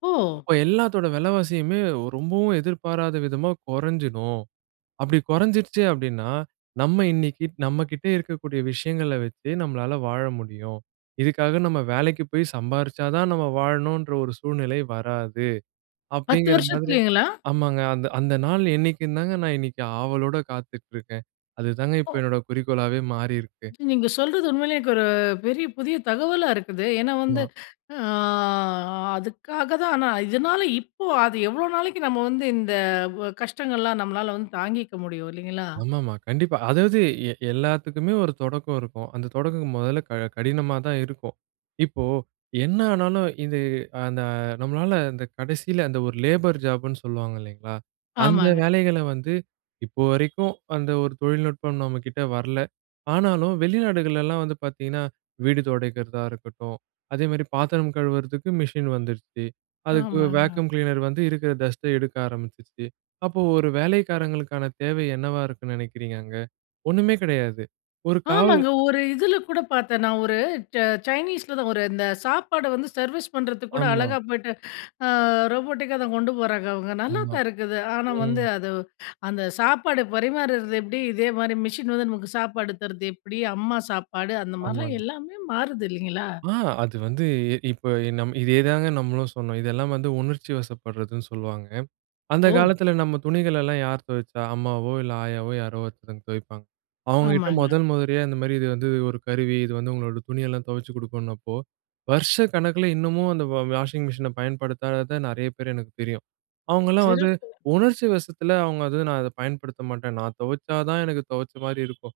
ஓ! அப்போ எல்லாத்தோட விலைவாசியுமே ஒ ரொம்பவும் எதிர்பாராத விதமா, குறைஞ்சிடும். அப்டி குறைஞ்சிருச்சு அப்டின்னா, நம்ம இன்னைக்கு நம்ம கிட்ட இருக்கக்கூடிய விஷயங்கள வச்சு, நம்மளால வாழ முடியும். இதுக்காக நம்ம வேலைக்கு போய் சம்பாரிச்சா தான், நம்ம வாழணுன்ற ஒரு சூழ்நிலை வராது. 10 அப்படிங்கிற மாதிரி வருஷத்திலைங்களா? ஆமாங்க அந்த, அந்த நாள் என்னைக்கு தாங்க நான் இன்னைக்கு ஆவலோட காத்துட்ருக்கேன். அதுதாங்க இப்போ ஓ. என்னோட குறிக்கோளாவே மாறியிருக்கு. நீங்க சொல்றது உண்மையிலயே எனக்கு ஒரு பெரிய புதிய தகவலா இருக்குது. ஏன்னா வந்து, ஆமா. அ அதுக்காக தான் ஆனா, இதனால இப்போ, அது எவ்வளோ நாளைக்கு நம்ம வந்து இந்த ஒ கஷ்டங்கள் எல்லாம் நம்மளால தாங்கிக்க முடியும்! இல்லைங்களா? ஆமா ஆமா. கண்டிப்பா. அதாவது எ எல்லாத்துக்குமே ஒரு தொடக்கம் இருக்கும். அந்த தொடக்கம் மொதல்ல க கடினமா தான் இருக்கும். இப்போ, என்ன ஆனாலும் இது அந்த நம்மளால அந்த கடைசில, அந்த ஒரு லேபர் ஜாப்புன்னு சொல்லுவாங்க இல்லைங்களா, அந்த ஆமாங்க. வேலைகள வந்து, இப்போ வரைக்கும் அந்த ஒரு தொழில்நுட்பம் நம்ம கிட்ட வரல. ஆனாலும் வெளிநாடுகள்லாம் வந்து பாத்தீங்கன்னா, வீடு துடைக்கிறதா இருக்கட்டும், அதே மாரி பாத்திரம் கழுவுறதுக்கு மிஷின் வந்துருச்சு அதுக்கு ஆமாங்க. வேக்குவம் கிளீனர் வந்து, இருக்கிற டஸ்ட்ட எடுக்க ஆரம்பிச்சுருச்சு. அப்போ ஒரு வேலைக்காரங்களுக்கான தேவை என்னவா இருக்குன்னு நினைக்கிறீங்க அங்க? ஒண்ணுமே கிடையாது. ஒரு காவல் ஆமாங்க ஒரு இதில கூட பாத்தேன். நான் ஒரு ச்ச சைனீஸ்ல தான். ஒரு இந்த சாப்பாடு வந்து சர்வீஸ் பண்றதுக்கு கூட, ஆமா. அழகா போயிட்டு, அ ரோபோட்டிக்கா தான் கொண்டு போறாங்க அவுங்க. நல்லா ஆமா. தான் இருக்குது. ஆனா வந்து, ம். அது அந்த சாப்பாடு பரிமாறுறது எப்டி? இதே மாரி மிஷின் வந்து நமக்கு சாப்பாடு தருது எப்டி? அம்மா சாப்பாடு, அந்த மாரிலாம் ஆமாங்க. எல்லாமே மாறுது இல்லைங்களா? ஆ, அது வந்து இ இப்போ, இதே தாங்க நம்மளும் சொன்னோம். இதெல்லாம் வந்து உணர்ச்சிவசப்படுறதுன்னு சொல்வாங்க. அந்த ஓ! காலத்தில நம்ம துணிகளல்லாம் யார் துவச்சா? அம்மாவோ இல்லை ஆயாவோ யாரோ ஒருத்தவங்க துவைப்பாங்க. அவுங்க கிட்ட ஆமாங்க. மொதல் முறையா இந்த மாதிரி இது வந்து ஒரு கருவி. இது வந்து உங்களோட துணி எல்லாம் தொவச்சி கொடுக்கும்ன்னப்போ, வருஷக்கணக்கில இன்னமும் அந்த வ வாஷிங் மிஷின பயன்படுத்தாத நெறைய பேர் எனக்கு தெரியும். அவங்கலாம் வந்து, சிறப்பு. உணர்ச்சி வசத்தில அவுங்க வந்து நான் அத பயன்படுத்த மாட்டேன். நான் துவைச்சா தான் எனக்கு துவைச்ச மாரி இருக்கும்.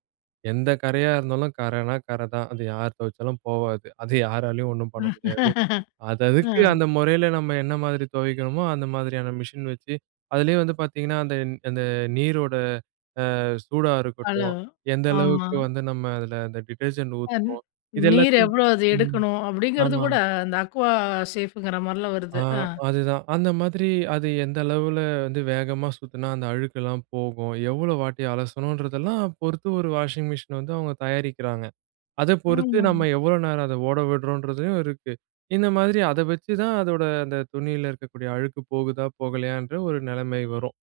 எந்த கரையா இருந்தாலும், கரைனா கரை தான். அது யார் துவைச்சாலும் போவாது. அது யாராலயும் ஒண்ணும் பண்ண முடியாது. அது அதுக்கு ம். அந்த முறையில நம்ம என்ன மாதிரி தொவைக்கிறோமோ, அந்த மாதிரியான மிஷின் வச்சு, அதிலேயும் வந்து பாத்தீங்கன்னா, அந்த அந்த நீரோட அ சூடா ஹலோ. இருக்கட்டும், எந்த ஆமா. அளவுக்கு வந்து நம்ம அதில, அந்த டிடர்ஜென்ட் [unintelligible] ஊத்துறோம், இது நீர் எல்லாத்தையும் எவ்வளோ அது ம், எடுக்கணும்? அப்படிங்கிறது ஆமா. கூட, அந்த அக்வா சேஃப்ங்கிற மாரிலாம் ஆ. வருது. அ. அதுதான். அந்த மாதிரி அது எந்த அளவில வந்து வேகமா சுத்துனா, அந்த அழுக்குலாம் போகும். எவ்வளோ வாட்டி அலசனுன்றதெல்லாம் பொறுத்து, ஒரு வாஷிங் மிஷின் வந்து அவுங்க தயாரிக்கிறாங்க, அத பொறுத்து, ஆமாங்க. நம்ம எவ்வளோ நேரம் அத ஓட விடுறோம்ன்றதுலையும் இருக்கு. இந்த மாதிரி அத வச்சுதான், அதோட அந்த துணியில இருக்கக்கூடிய அழுக்கு போகுதா, போகலையன்ற ஒரு நிலைமை வரும்.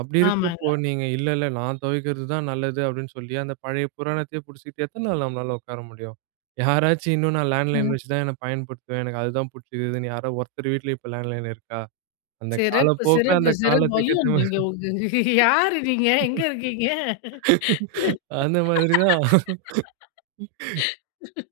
அப்படி இருக்கிறப்போ, ஆமாங்க. நீங்க "இல்ல இல்ல! நான் துவைக்கிறது தான் நல்லது" அப்டின்னு சொல்லி, அந்த பழைய புராணத்தையே புடிசிச்சுகிட்டு, எத்தன நாள் நம்மளால உக்கார முடியும்? யாராச்சும் இன்னும் நான் லேண்ட்லைன் ம். வச்சு தான் என்னை பயன்படுத்துவேன். எனக்கு அது தான் புடிச்சுக்குதுன்னு, யாரோ ஒருத்தர் வீட்ல இப்போ லேண்ட்லைன் இருக்கா? அந்த சிறப்பு, காலப்போக்கில சிறப்பு, அந்த சிறப்பு. காலத்துக்கு ஐயோ! நீங்க உங்க, யாரு நீங்க? எங்க இருக்கீங்க? ஏத்த மாதிரி. அந்த மாதிரி தான்.